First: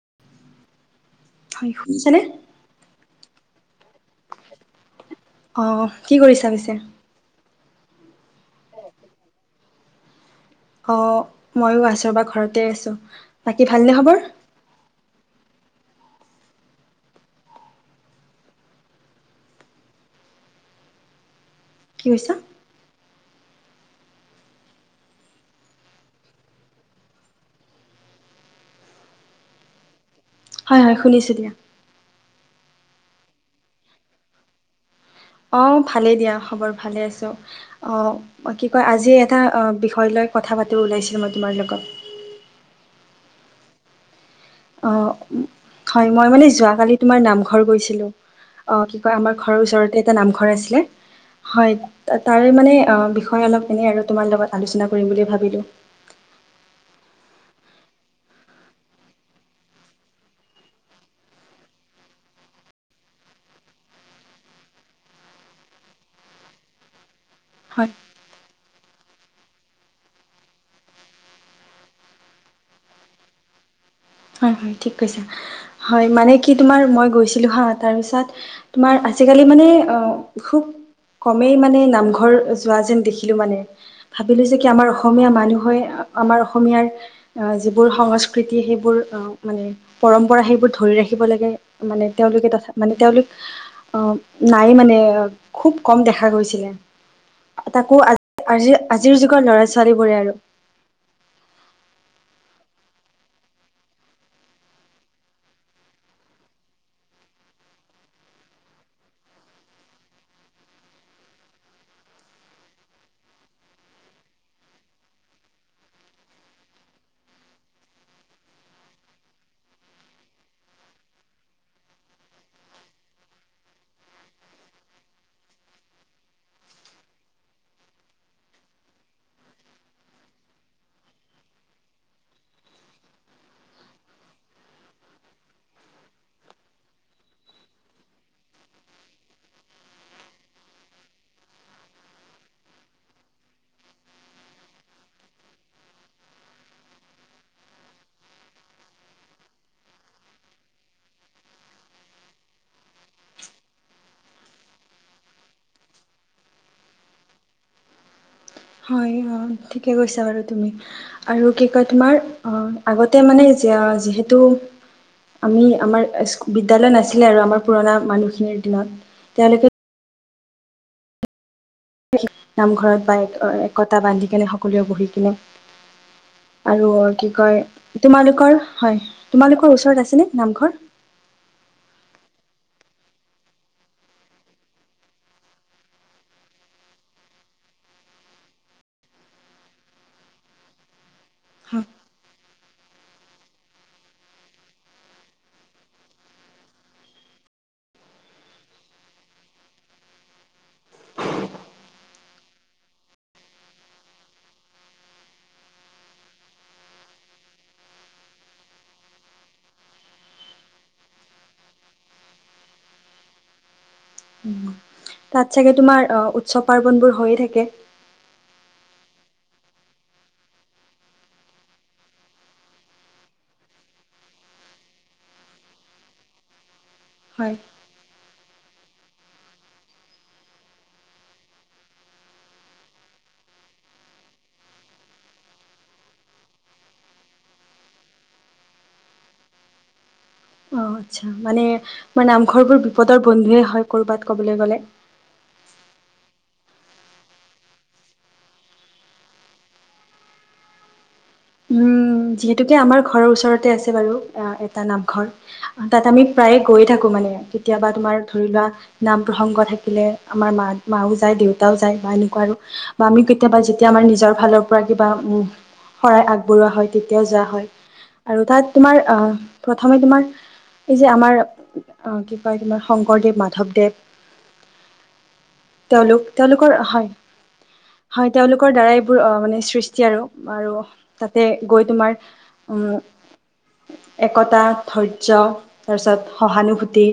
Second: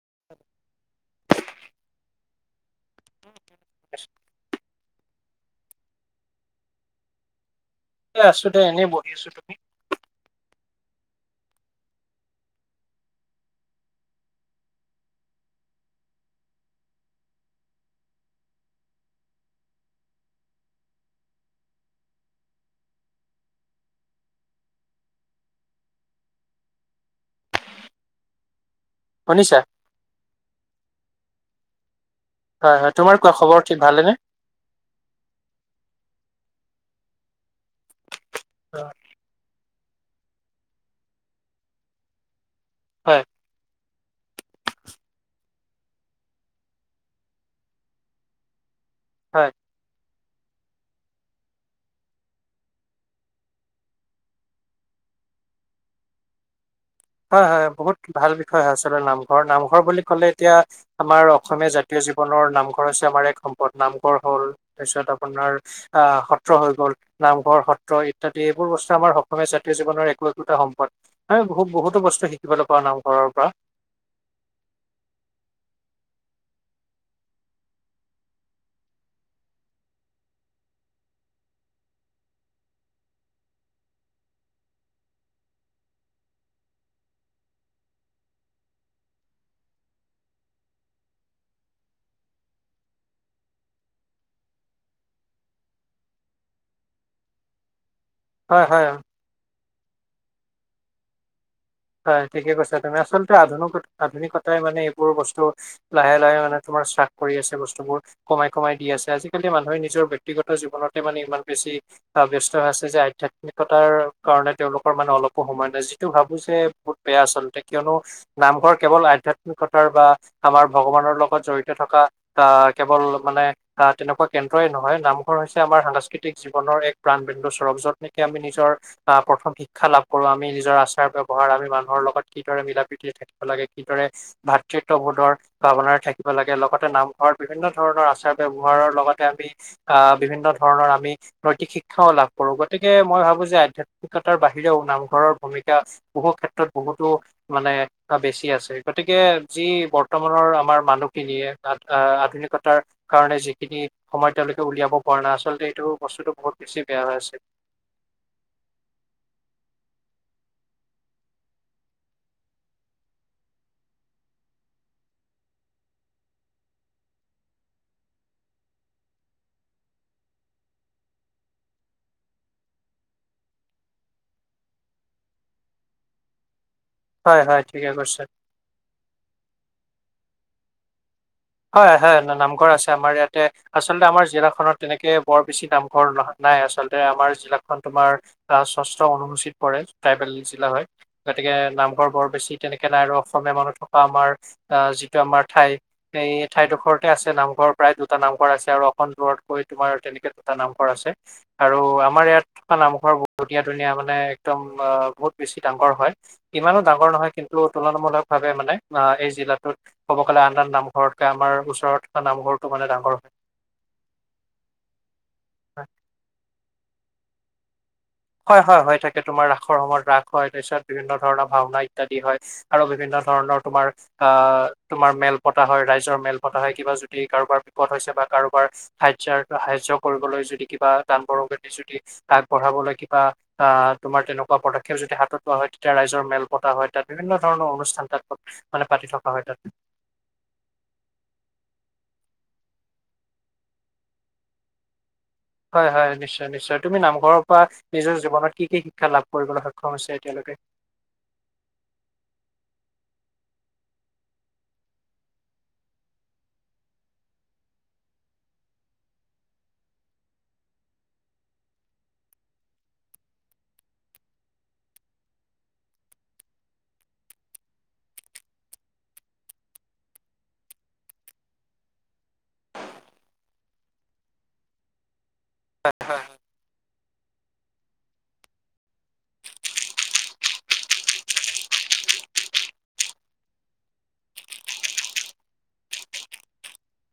[unintelligible] হয় শুনিছ নে? [unintelligible] অহ কি কৰিছা পিছে? এ আছো দে এনেই বহি আছো তুমি অ ময়ো আছো বা ঘৰতে আছো বাকী ভালনে খবৰ কি কৈছা? শুনিছা? হয় হয় শুনিছোঁ দিয়া। হয় হয় তোমাৰ কোৱা খবৰ ঠিক ভালেনে? অ ভালেই দিয়া খবৰ ভালে আছো অ কি কয় হয় আজি এটা অয় হয় লৈ কথা পাতিব ওলাইছিলো মই তোমাৰ লগত হয় অহ হয় মই মানে যোৱাকালি তোমাৰ নামঘৰ গৈছিলো অ কি কয় আমাৰ হয় ঘৰৰ ওচৰতে এটা নামঘৰ আছিলে হয় তাৰে মানে বিষয়ে অলপ এনেই আৰু তোমাৰ লগত আলোচনা কৰি বুলি ভাবিলোঁ [inaudible] হয় হয় হয় বহুত ভাল বিষয় হয় আচলতে নামঘৰ নামঘৰ বুলি কলে এতিয়া আমাৰ অসমীয়া জাতীয় জীৱনৰ নামঘৰ আছে আমাৰ এক সম্পদ নামঘৰ হ'ল তাৰপিছত আপোনাৰ আহ সত্ৰ হৈ গ'ল নামঘৰ হয় সত্ৰ ইত্যাদি এইবোৰ বস্তু আমাৰ অসমীয়া জাতীয় জীৱনৰ একো একোটা সম্পদ আমি বহুত বহুত বস্তু শিকিবলৈ পৰা নাই ঘৰৰ পৰা হয় হয় ঠিক কৈছা হয় মানে কি তোমাৰ মই গৈছিলো হা তাৰপিছত তোমাৰ আজিকালি মানে খুব কমেই মানে নামঘৰ যোৱা যেন দেখিলো মানে ভাবিলো যে কি আমাৰ অসমীয়া মানুহে আমাৰ অসমীয়াৰ যিবোৰ সংস্কৃতি সেইবোৰ মানে পৰম্পৰা সেইবোৰ ধৰি ৰাখিব লাগে মানে তেওঁলোকে তথা মানে তেওঁলোক আহ নাই মানে খুব কম দেখা গৈছিলে তাকো আ হয় আজ হয় আজিৰ যুগৰ ল'ৰা ছোৱালীবোৰে আৰু। হয় ঠিকে কৈছা তুমি আচলতে আধুনিক আধুনিকতাই মানে এইবোৰ বস্তু লাহে লাহে মানে তোমাৰ। শাস কৰি আছে বস্তুবোৰ কমাই কমাই দি আছে আজিকালি মানুহে নিজৰ ব্যক্তিগত জীৱনতে মানে ইমান বেছি। আহ ব্যস্তা হৈ আছে যে আধ্যয়াত্মিকতাৰ কাৰণে তেওঁলোকৰ মানে অলপো সময় নাই যিটো ভাবো যে। বহুত বেয়া আচলতে কিয়নো নামঘৰ কেৱল আধ্যয়াত্মিকতাৰ বা আমাৰ ভগৱানৰ লগত জড়িত। থকা আহ কেৱল মানে তেনেকুৱা কেন্দ্ৰই নহয় নামঘৰ হৈছে আমাৰ সাংস্কৃতিক জীৱনৰ। এক প্ৰাণ বুৰক যত নেকি আমি নিজৰ প্ৰথম শিকা লাভ কৰো আমি নিজৰ আচাৰ ব্যৱহাৰ আমি। মানুহৰ লগত কিদৰে মিলা প্ৰীতি থাকিব লাগে কিদৰে ভাতৃত্ববোধৰ ভাৱনাৰে থাকিব লাগে লগ। লগতে নামঘৰত বিভিন্ন ধৰণৰ আচাৰ ব্যৱহাৰৰ লগতে আমি আহ বিভিন্ন ধৰণৰ আমি নৈতিক। শিক্ষাও লাভ কৰো গতিকে মই ভাবো যে আধ্যাত্মিকতাৰ বাহিৰেও নামঘৰৰ ভূমিকা বহু ক্ষেত্ৰত। বহুতো মানে বেছি আছে গতিকে যি বৰ্তমানৰ আমাৰ মানুহখিনিয়ে। আধুনিকতাৰ কাৰণে যিখিনি সময়ত তেওঁলোকে উলিয়াব পৰা নাই আচলতে এইটো বস্তুতটো বহুত। বেছি বেয়া হৈ আছে। [inaudible] হয় অ ঠিকে কৈছা বাৰু তুমি আৰু কি কয় তোমাৰ অ আগতে মানে। এতিয়া যিহেতু। আমি আমাৰ বিদ্যালয় নাছিলে আৰু আমাৰ পুৰণা মানুহখিনিৰ দিনত তেওঁলোকে। নামঘৰত বা এক একতা বান্ধি কেনে সকলোৱে বহি কিনে। আৰু কি হয় কয় হয় ঠিকে কৈছে তোমালোকৰ হয় তোমালোকৰ ওচৰত আছে নে নামঘৰ। হয়, হয়, হয় নামঘৰ আছে আমাৰ ইয়াতে আচলতে আমাৰ জিলাখনত তেনেকে বৰ বেছি নামঘৰ নহয়। নাই আচলতে আমাৰ জিলাখন তোমাৰ স্বচ অনুসূচিত পৰে ট্ৰাইবেল জিলা হয় তাতে। নামঘৰ বৰ বেছি তেনেকে নাই আৰু অসমীয়া মানুহ থকা আমাৰ আহ যিটো আমাৰ ঠাই। এই ঠাইডোখৰতে আছে নামঘৰ প্ৰায় দুটা নামঘৰ আছে আৰু অসম দূৰতকৈ তোমাৰ তেনেকে দুটা নামঘৰ আছে। আৰু আমাৰ ইয়াত নামঘৰৰ ধুনীয়া ধুনীয়া মানে একদম বহুত বেছি ডাঙৰ হয়। ইমানো ডাঙৰ নহয় কিন্তু তুলনামূলক ভাৱে মানে অ এই জিলাত ক'ব গ'লে আন আন নাম। ঘৰতকৈ আমাৰ ওচৰত থকা নামঘৰটো মানে ডাঙৰ হয়। তাত চাগে তোমাৰ আহ উৎসৱ পাৰ্বনবোৰ হৈয়ে থাকে। হয়, হয়, হয় থাকে তোমাৰ ৰাসৰ সময়ত ৰাস হয় তাৰপিছত বিভিন্ন ধৰণৰ ভাওনা ইত্যাদি হয় আৰু বিভিন্ন ধৰণ। তোমাৰ হয়ই মেল পতা হয় ৰাইজৰ মেল পতা হয় কাৰ হয় বা বিপত হৈছে বা। কাৰোবাৰ সাহ্যাৰ সাহা্য কৰিবলৈ যদি কিবা দান বৰঙদি যদি আগবঢ়াবলৈ। বা আহ তোমাৰ তেনেকুৱা পদক্ষেপ যতিদি হাতত পোৱা হয় তেতিয়া ৰাইজৰ মেল পতা হয় তাত বিভিন্ন ধৰণৰ অনুষ্ঠান। তাত মানে পাতি থকা হয় তাত। উ [unintelligible] অ আচ্ছা। মানে মোৰ নামঘৰবোৰ বিপদৰ বন্ধুৱে হয় কৰবাত কবলৈ গ'লে। হয়-হয়, নিশ্চয়-নিশ্চয়। তুমি নামঘৰৰ পৰা নিজৰ জীৱনত কি কি শিক্ষা লাভ কৰিবলৈ সক্ষম হৈছে এতিয়ালৈকে? অকে। উম। উ যিহেতুকে আমাৰ ঘৰৰ ওচৰতে আছে বাৰু এটা নামঘৰ। তাত আমি প্ৰায়ে গৈ থাকো। মানে কেতিয়াবা তোমাৰ ধৰি লোৱা নাম প্ৰসংগ থাকিলে আমাৰ মা মাও যায়, দেউতাও যায়। বা এনেকুৱা আৰু বা আমি কেতিয়াবা যেতিয়া আমাৰ নিজৰ ফালৰ পৰা কিবা শৰাই আগবঢ়োৱা হয় তেতিয়া যোৱা হয় আৰু তাত তোমাৰ আহ প্ৰথমে তোমাৰ এই যে আমাৰ আহ কি কয় তোমাৰ শংকৰদেৱ, মাধৱদেৱ তেওঁলোক তেওঁলোকৰ, হয়। হয়। তেওঁলোকৰ দ্বাৰাই এইবোৰ আহ মানে সৃষ্টি আৰু আৰু তাতে গৈ তোমাৰ উম একতা, ধৈৰ্য তাৰপিছত সহানুভূতি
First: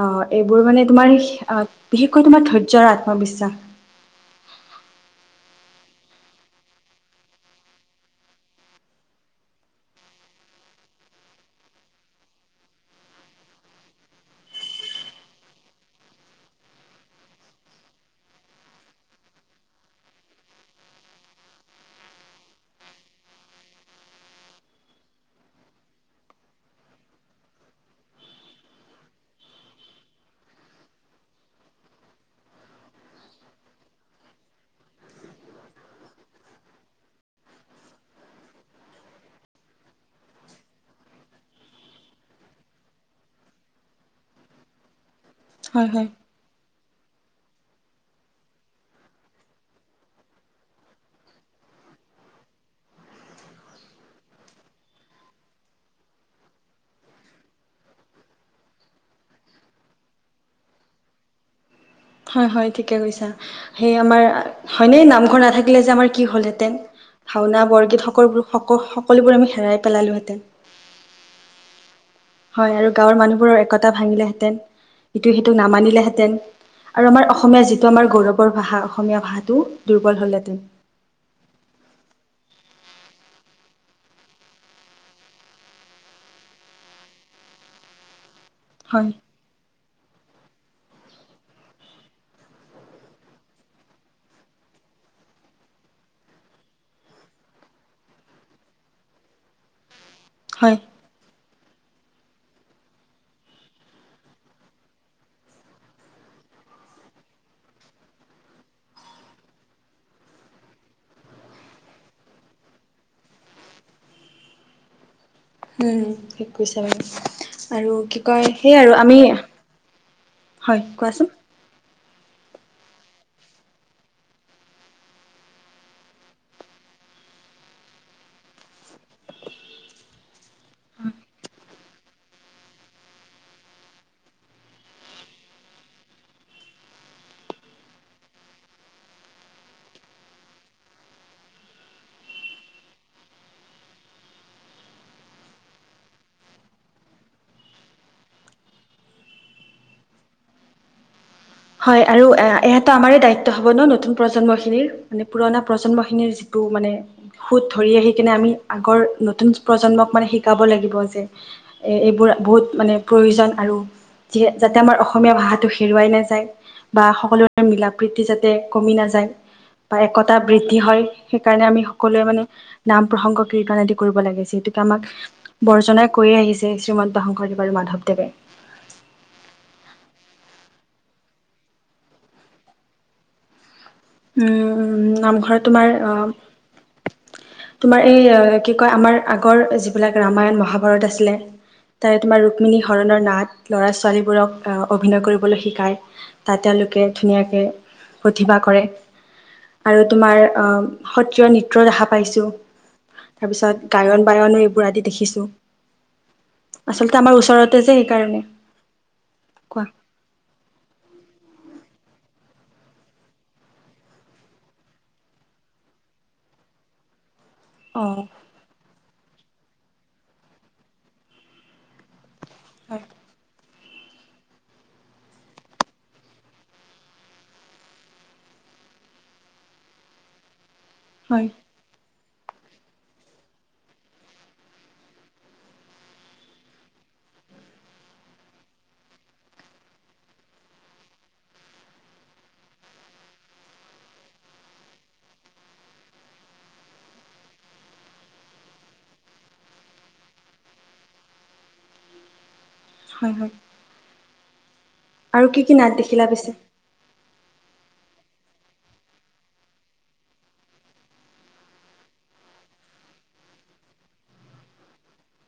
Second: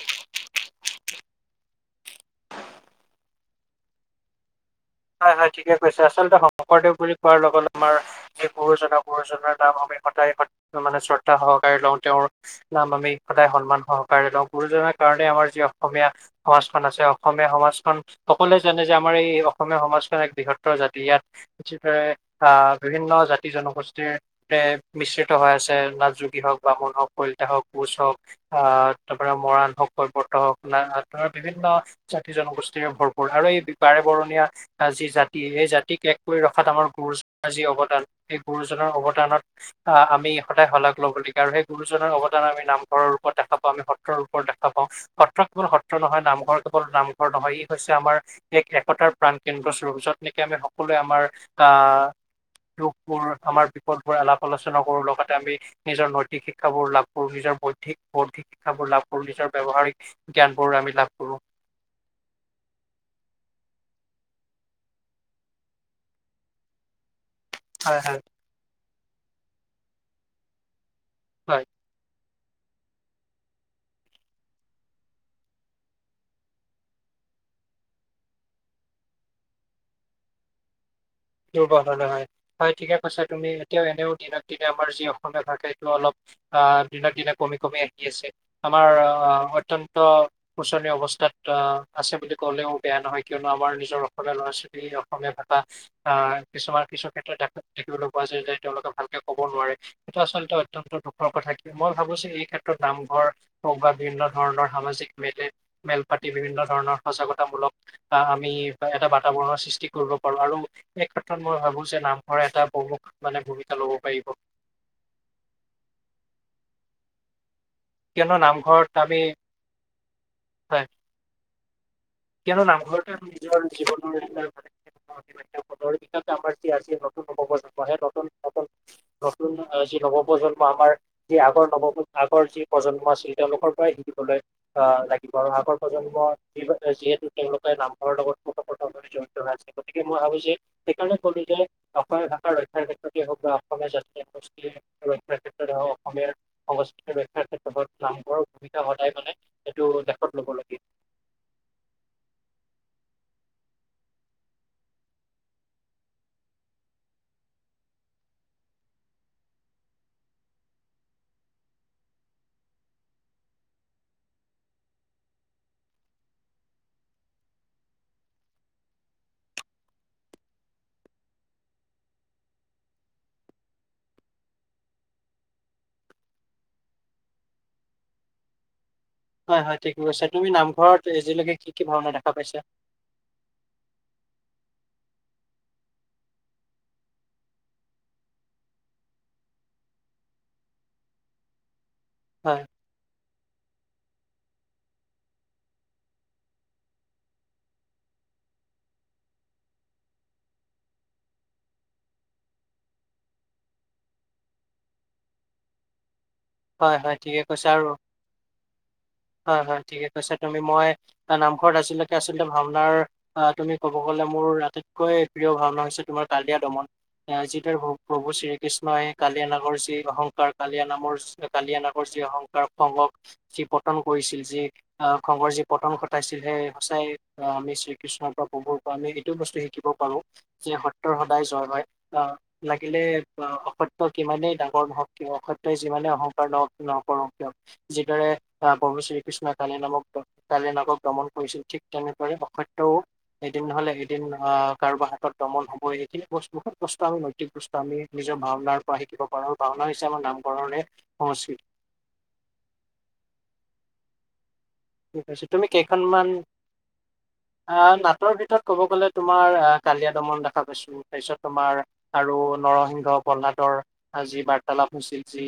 আহ এইবোৰ মানে তোমাৰ বিশেষকৈ তোমাৰ ধৈৰ্য্য আৰু আত্মবিশ্বাস। হয়-হয়, ঠিকে কৈছা। আচলতে শংকৰদেৱ বুলি কোৱাৰ লগত আমাৰ যি গুৰুজনা গুৰুজনাৰ নাম আমি স সদায় মানে শ্ৰদ্ধা সহকাৰে লওঁ। তেওঁৰ নাম আমি সদায় সন্মান সহকাৰে লওঁ। গুৰুজনাৰ কাৰণে আমাৰ যি অসমীয়া সমাজখন আছে, অসমীয়া সমাজখন সকলোৱে জানে যে আমাৰ এই অসমীয়া সমাজ এক বৃহত্তৰ জাতি। ইয়াত বিচিত্ৰৰে আহ বিভিন্ন জাতি- জনগোষ্ঠীৰ এক মিশ্ৰ মিশ্ৰিত হৈ আছে। নাথ যোগী হওক বামুণ হওক, কলিতা হওক, কোচ হওক আহ তাৰ পৰা মৰাণ হওক হৰ্টো হওক না আন বিভিন্ন জাতি-জনগোষ্ঠীৰে ভৰপূৰ আৰু এই বাৰে বৰণীয়া যি জাতি এই জাতিক এক কৰি ৰখাত আমাৰ গুৰুজনাৰ যি অৱদান, এই গুৰুজনাৰ অৱদানত আহ আমি সদায় শলাগ ল'ব লাগিব। আৰু সেই গুৰুজনৰ অৱদান আমি নামঘৰৰ ৰূপত দেখা পাওঁ, আমি সত্ৰৰ ৰূপত দেখা পাওঁ। সত্ৰ কেৱল হয় সত্ৰ হয় নহয় নামঘৰ কেৱল নামঘৰ নহয়। ই হৈছে আমাৰ এক একতাৰ প্ৰাণ। কেন্দ্ৰ চুৰ যত নেকি আমি সকলোৱে আমাৰ আহ দুখবোৰ আমাৰ বিপদবোৰ আলাপ আলোচনা কৰো লগতে আমি নিজৰ নৈতিক শিক্ষাবোৰ লাভ কৰো। নিজৰ বৌদ্ধিক, বৌদ্ধিক শিক্ষাবোৰ লাভ কৰো। নিজৰ ব্যৱহাৰিক জ্ঞান বোৰো আমি লাভ কৰো। [inaudible] হয়-হয়, ঠিকে কৈছা। সেই আমাৰ হয়নে নামঘৰ নাথাকিলে যে আমাৰ কি হ'লহেঁতেন। ভাওঁনা, হয় বৰগীত হয় সকলোবোৰ সো সকলোবোৰ আমি হেৰাই পেলালোহেঁতেন। হয়। হয় আৰু গাঁৱৰ মানুহবোৰৰ একতা ভাঙিলেহেঁতেন। ইটোৱে সিটোক নামানিলেহেঁতেন। আৰু আমাৰ অসমীয়া যিটো আমাৰ গৌৰৱৰ ভাষা অসমীয়া ভাষাটো দুৰ্বল হলহেঁতেন। দুৰ্বল হলে হয়। হয়, ঠিকে কৈছা তুমি। এতিয়াও এনেও দিনক দিনে আমাৰ যি অসমীয়া ভাষা এইটো অলপ আহ দিনক দিনে কমি কমি আহি আছে। আমাৰ হয় আহ অত্যন্ত শোচনীয় অৱস্থাত অ আছে বুলি ক'লেও বেয়া নহয়। কিয়নো আমাৰ নিজৰ অসমীয়া ল'ৰা-ছোৱালী অসমীয়া ভাষা আহ কিছুমান কিছু ক্ষেত্ৰত দেখিবলৈ পোৱা যায় যে তেওঁলোকে ভালকে ক'ব নোৱাৰে। সেইটো আচলতে হয় অত্যন্ত দুখৰ কথা কি মই ভাবোঁ যে এই ক্ষেত্ৰত নামঘৰ হওঁক বা বিভিন্ন ধৰণৰ সামাজিক মে মেল পাতি বিভিন্ন ধৰণৰ সজাগতামূলক আহ আমি এটা বাতাবৰণৰ সৃষ্টি কৰিব পাৰো। আৰু এই ক্ষেত্ৰত মই ভাবোঁ যে নামঘৰ এটা বহুমুখ মানে ভূমিকা ল'ব পাৰিব। উম, ঠিক কৈছা বাৰু। আৰু কি কিয়নো কয়? সেই আৰু নামঘৰত আমি, হয় কোৱাচোন। কিয়নো নামঘৰটো নিজৰ জীৱনৰ এটা [unintelligible] যি নতুন হ' সেই নতুন নতু নতুন নৱপ্ৰজন্ম আমাৰ যি আগৰ নৱপ্ৰ আগৰ যি প্ৰজন্ম আছিল তেওঁলোকৰ পৰাই শিকিবলৈ আহ লাগিব আৰু আগৰ প্ৰজন্ম য যিহেতু তেওঁলোকে নামঘৰ লগত কপথ জড়িত হৈ আছে। গতিকে মই ভাবো যে সেইকাৰণে ক'লো যে অসমীয়া ভাষাৰ ৰক্ষ ক্ষাৰ ক্ষেত্ৰতে হওঁক বা অসমীয়া জাতিৰ সংস্কৃতি ৰক্ষাৰ ক্ষেত্ৰতে হওঁক, অসমীয়া সংস্কৃতি ৰক্ষাৰ ক্ষেত্ৰতে লগত নামঘৰৰ ভূমিকা সদায় মানে সেইটো লেখত লবলগীয়া। হয় আৰু এয়াটো আমাৰ দায়িত্ব হ'ব ন নতুন প্ৰজন্মখিনিৰ মানে পুৰণা প্ৰজন্মখিনিৰ যি মানে সুত ধৰি আহি কিনে আমি আগৰ নতুন প্ৰজন্মক মানে শিকাব লাগিব, যে এইবোৰ বহুত মানে প্ৰয়োজন আৰু যি যাতে আমাৰ অসমীয়া ভাষাটো হেৰুৱাই নাযায়। বা সকলোৰে মিলা প্ৰীতি যাতে কমি নাযায়। বা একতা বৃদ্ধি হয়। সেই কাৰণে আমি সকলোৱে মানে নাম প্ৰসংগ কীৰ্তন আদি কৰিব লাগে ।যি গতিকে আমাক বৰ্জনাই কৰি আহিছে শ্ৰীমন্ত শংকৰদেৱ আৰু মাধৱদেৱে হয়-হয়, ঠিকে কৈছা। তুমি নামঘৰত আজিলৈকে কি কি ভাওনা দেখা পাইছা? উম নামঘৰত তোমাৰ অ তোমাৰ এই কি কয় আমাৰ আগৰ যিবিলাক ৰামায়ণ মহাভাৰত আছিলে। তাৰে তোমাৰ হয় ৰুক্মিণী হৰণৰ নাট ল'ৰা ছোৱালীবোৰক অভিনয় কৰিবলৈ শিকায়। তাত তেওঁলোকে ধুনীয়াকে প্ৰতিভা কৰে। আৰু তোমাৰ অহ সত্ৰীয় নৃত্য দেখা পাইছো। তাৰপিছত গায়ন বায়নো এইবোৰ আদি দেখিছোঁ। হয় আচলতে হয় আমাৰ ঠিকে কৈছা ওচৰতে আৰু যে সেইকাৰণে হয় হয় কোৱা ঠিকে কৈছা তুমি। মই নামঘৰত আজিলৈকে আচলতে ভাওনাৰ আহ তুমি ক'ব গলে মোৰ আটাইতকৈ প্ৰিয় ভাওনা হৈছে তোমাৰ কালীয়া দমন। যিদাৰে অ প্ৰভু শ্ৰীকৃষ্ণই কালিয়া নাগৰ যি অহংকাৰ কালিয়া নামৰ কালিয়ানাগৰ যি অহংকাৰ হয় সংগক পটন কৰিছিল ।যি, আহ খঙৰ যি পতন ঘটাইছিল সেই সঁচাই আমি শ্ৰীকৃষ্ণৰ পৰা বহু আমি এইটো বস্তু শিকিব পাৰো যে সত্যৰ সদায় জয় হয়। অ লাগিলে, অ, অসত্য কিমানেই ডাঙৰ নহওক কিয় অসত্যই যিমানেই অহং কাৰ নকৰক কিয়। যিদৰে আহ প্ৰভু শ্ৰীকৃষ্ণই কালিয়া নামক কালিয়া নাগক দমন কৰিছিল ঠিক তেনেদৰে অসত্যও এদিন নহলে এদিন আহ কাৰোবাৰ হাতত দমন হ'বই। এইখিনি বহুত কষ্ট আমি নৈতিক কষ্ট আমি নিজৰ ভওনাৰ পৰা শিকিব পাৰো। ভাওনা হৈছে আমাৰ নামঘৰৰে সংস্কৃতি। হয় হয়। ঠিক আছে। আৰু কি তুমি কি নাট দেখিলা কেইখনমান পিছে আহ নাটৰ ভিতৰত ক'ব গ'লে তোমাৰ আহ কালিয় দমন দেখা পাইছো, তাৰপিছত তোমাৰ আৰু নৰসিংহ, প্ৰহ্লাদৰ যি বাৰ্তালাপ হৈছিল যি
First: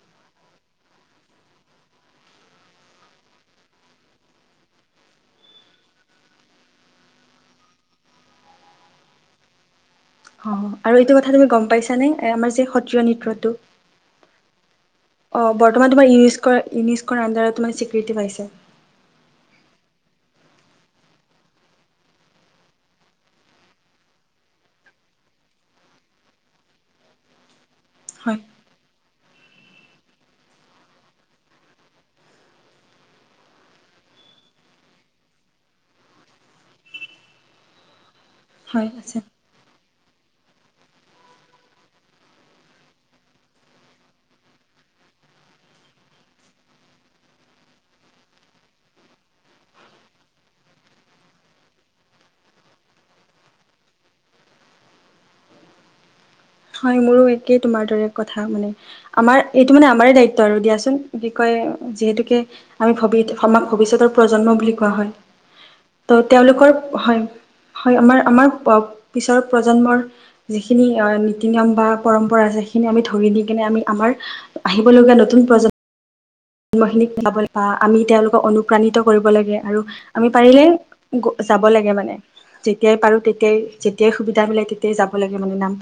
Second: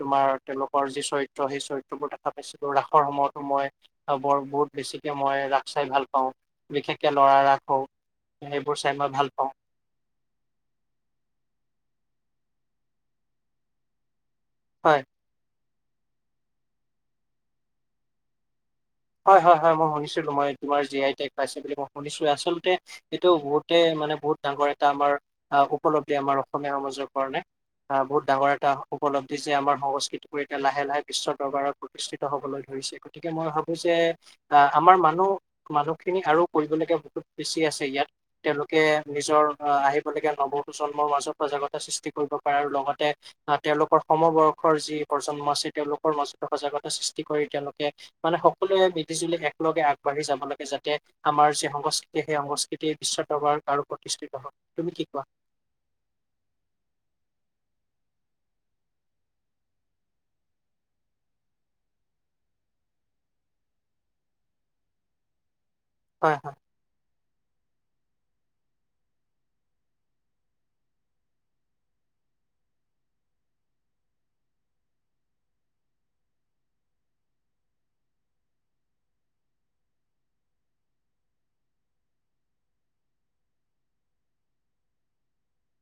তোমাৰ তেওঁলোকৰ যি চৰি ত্ৰ সেই চৰিত্ৰ বোৰ দেখা পাইছিলো। ৰাসৰ সময়তো মই বৰ বহুত বেছিকে মই ৰাস চাই ভাল পাওঁ। বিশেষকে লৰা ৰাস সৰু। এইবোৰ চাই মই ভাল পাওঁ। অ আৰু এইটো কথা তুমি গম পাইছা নে? আমাৰ যে সত্ৰীয়া নৃত্যটো। হয়। অ' বৰ্তমান তোমাৰ ইউনেস্কোৰ ইউনেস্কোৰ আণ্ডাৰত তোমাৰ স্বীকৃতি পাইছে। হয় -হয় -হয়, মই শুনিছিলো। মই তোমাৰ জি আই টেগ পাইছে বুলি মই শুনিছো ।আচলতে এইটো বহুতে মানে বহুত ডাঙৰ এটা আমাৰ উপলব্ধি আমাৰ অসমীয়া সমাজৰ কাৰণে। আহ বহুত হয়, ডাঙৰ এটা উপ লব্ধি যে আমাৰ সংস্কৃতিবোৰ এতিয়া লাহে লাহে বিশ্ব দৰবাৰত প্ৰতিষ্ঠিত হ'বলৈ ধৰিছে গতিকে মই ভাবোঁ যে আহ আমাৰ মানুহ মানুহখিনি আৰু কৰিবলাগীয়া বহুত বেছি আছে ইয়াত তেওঁলোকে হয় আছে। নিজৰ আহ আহিব গতিকে নৱপ্ৰজন্মৰ মাজত সজাগতা সৃষ্টি কৰিব পাৰে আৰু লগতে আহ তেওঁলোকৰ সমবৰ্ষৰ যি প্ৰজন্ম আছে তেওঁলোকৰ মাজতো সজাগতা সৃষ্টি কৰি তেওঁলোকে মানে সকলোৱে মিলিজুলি একলগে আগবাঢ়ি যাব লাগে যাতে আমাৰ যি সংস্কৃতি সেই সংস্কৃতি বিশ্ব দৰবাৰ আৰু প্ৰতিষ্ঠিত হয় ।তুমি কি কোৱা? [inaudible] হয় মোৰো একেই তোমাৰ দৰে কথা মানে। আমাৰ এইটো মানে আমাৰে দায়িত্ব আৰু দিয়াচোন ।কি কয় যিহেতুকে আমি ভৱি ভৱিষ্যতৰ প্ৰজন্ম বুলি কোৱা হয়। ত' হয় হয় তেওঁলোকৰ, হয় -হয়, আমাৰ আমাৰ পিছৰ প্ৰজন্মৰ যিখিনি নীতি-নিয়ম নিয়ম বা পৰম্পৰা আছে। সেইখিনি আমি ধৰি দি কেনে আমি আমাৰ আহিবলগীয়া নতুন প্ৰজন্ম জন্মখিনিকবা ল বা আমি তেওঁলোকক অনুপ্ৰাণিত কৰিব লাগে আৰু আমি পাৰিলে যাব লাগে মানে। যেতিয়াই পাৰো তেতিয়াই যেতিয়াই সুবিধা মিলে তেতিয়াই যাব লাগে মানে নাম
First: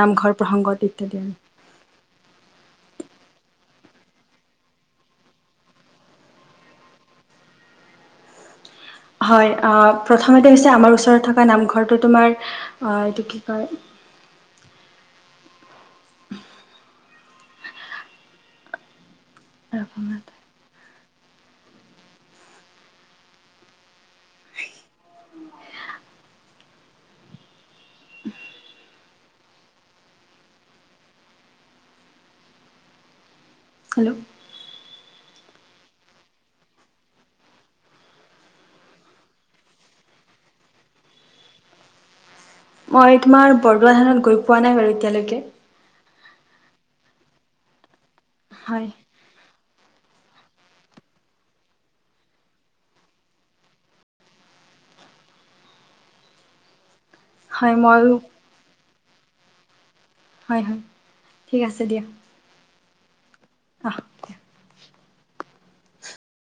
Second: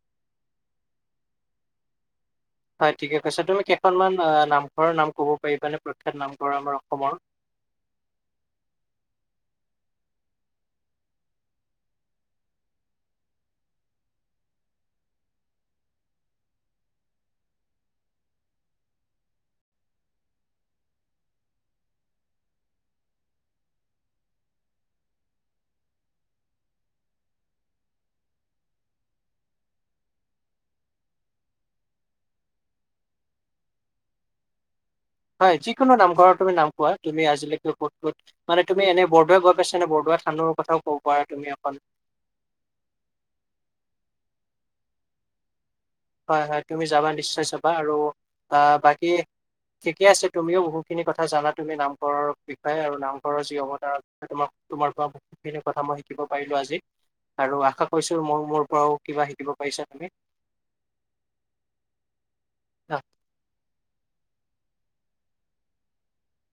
নামঘৰ প্ৰসংগত ইত্যাদি আৰু। [inaudible] হয় ঠিকে কৈছা তুমি, কেইখনমান নামঘৰৰ নাম ক'ব পাৰিবানে প্ৰাতেক নামঘৰ আমাৰ অসমৰ? উ [unintelligible] হয়, প্ৰথমতে হৈছে আমাৰ ওচৰতে থকা নামঘৰটো তোমাৰ এইটো কি কয় [inaudible] ৰাপাইত। উ [unintelligible] [unintelligible] হয় যিকোনো নামঘৰ তুমি নাম কোৱা তুমি আজিলৈকে ক'ত ক'ত মানে এনে বৰদোৱা গৈ পাইছ নে বৰদোৱা ধানৰ কথাও ক'ব পাৰা তুমি অকৌ মই তোমাৰ বৰদোৱা থানত গৈ পোৱা নাই বাৰু এতিয়ালৈকে। হয় হয় তুমি যাবা নিশ্চয় চাবা আৰু আহ হয় বাকী ঠিকে আছে তুমিও বহুখিনি কথা জানা তুমি নামঘৰৰ বিষয়ে আৰু নামঘৰৰ যি অৱতাৰ তোমাক বহুতখিনি কথা মই শিকিব পাৰিলো আজি। আৰু হয় আশা ময়ো কৰিছো মোৰ, মোৰ পৰাও কিবা শিকিব পাৰিছা তুমি। হয় হয় ঠিক আছে দিয়া। [inaudible] অফ [unintelligible]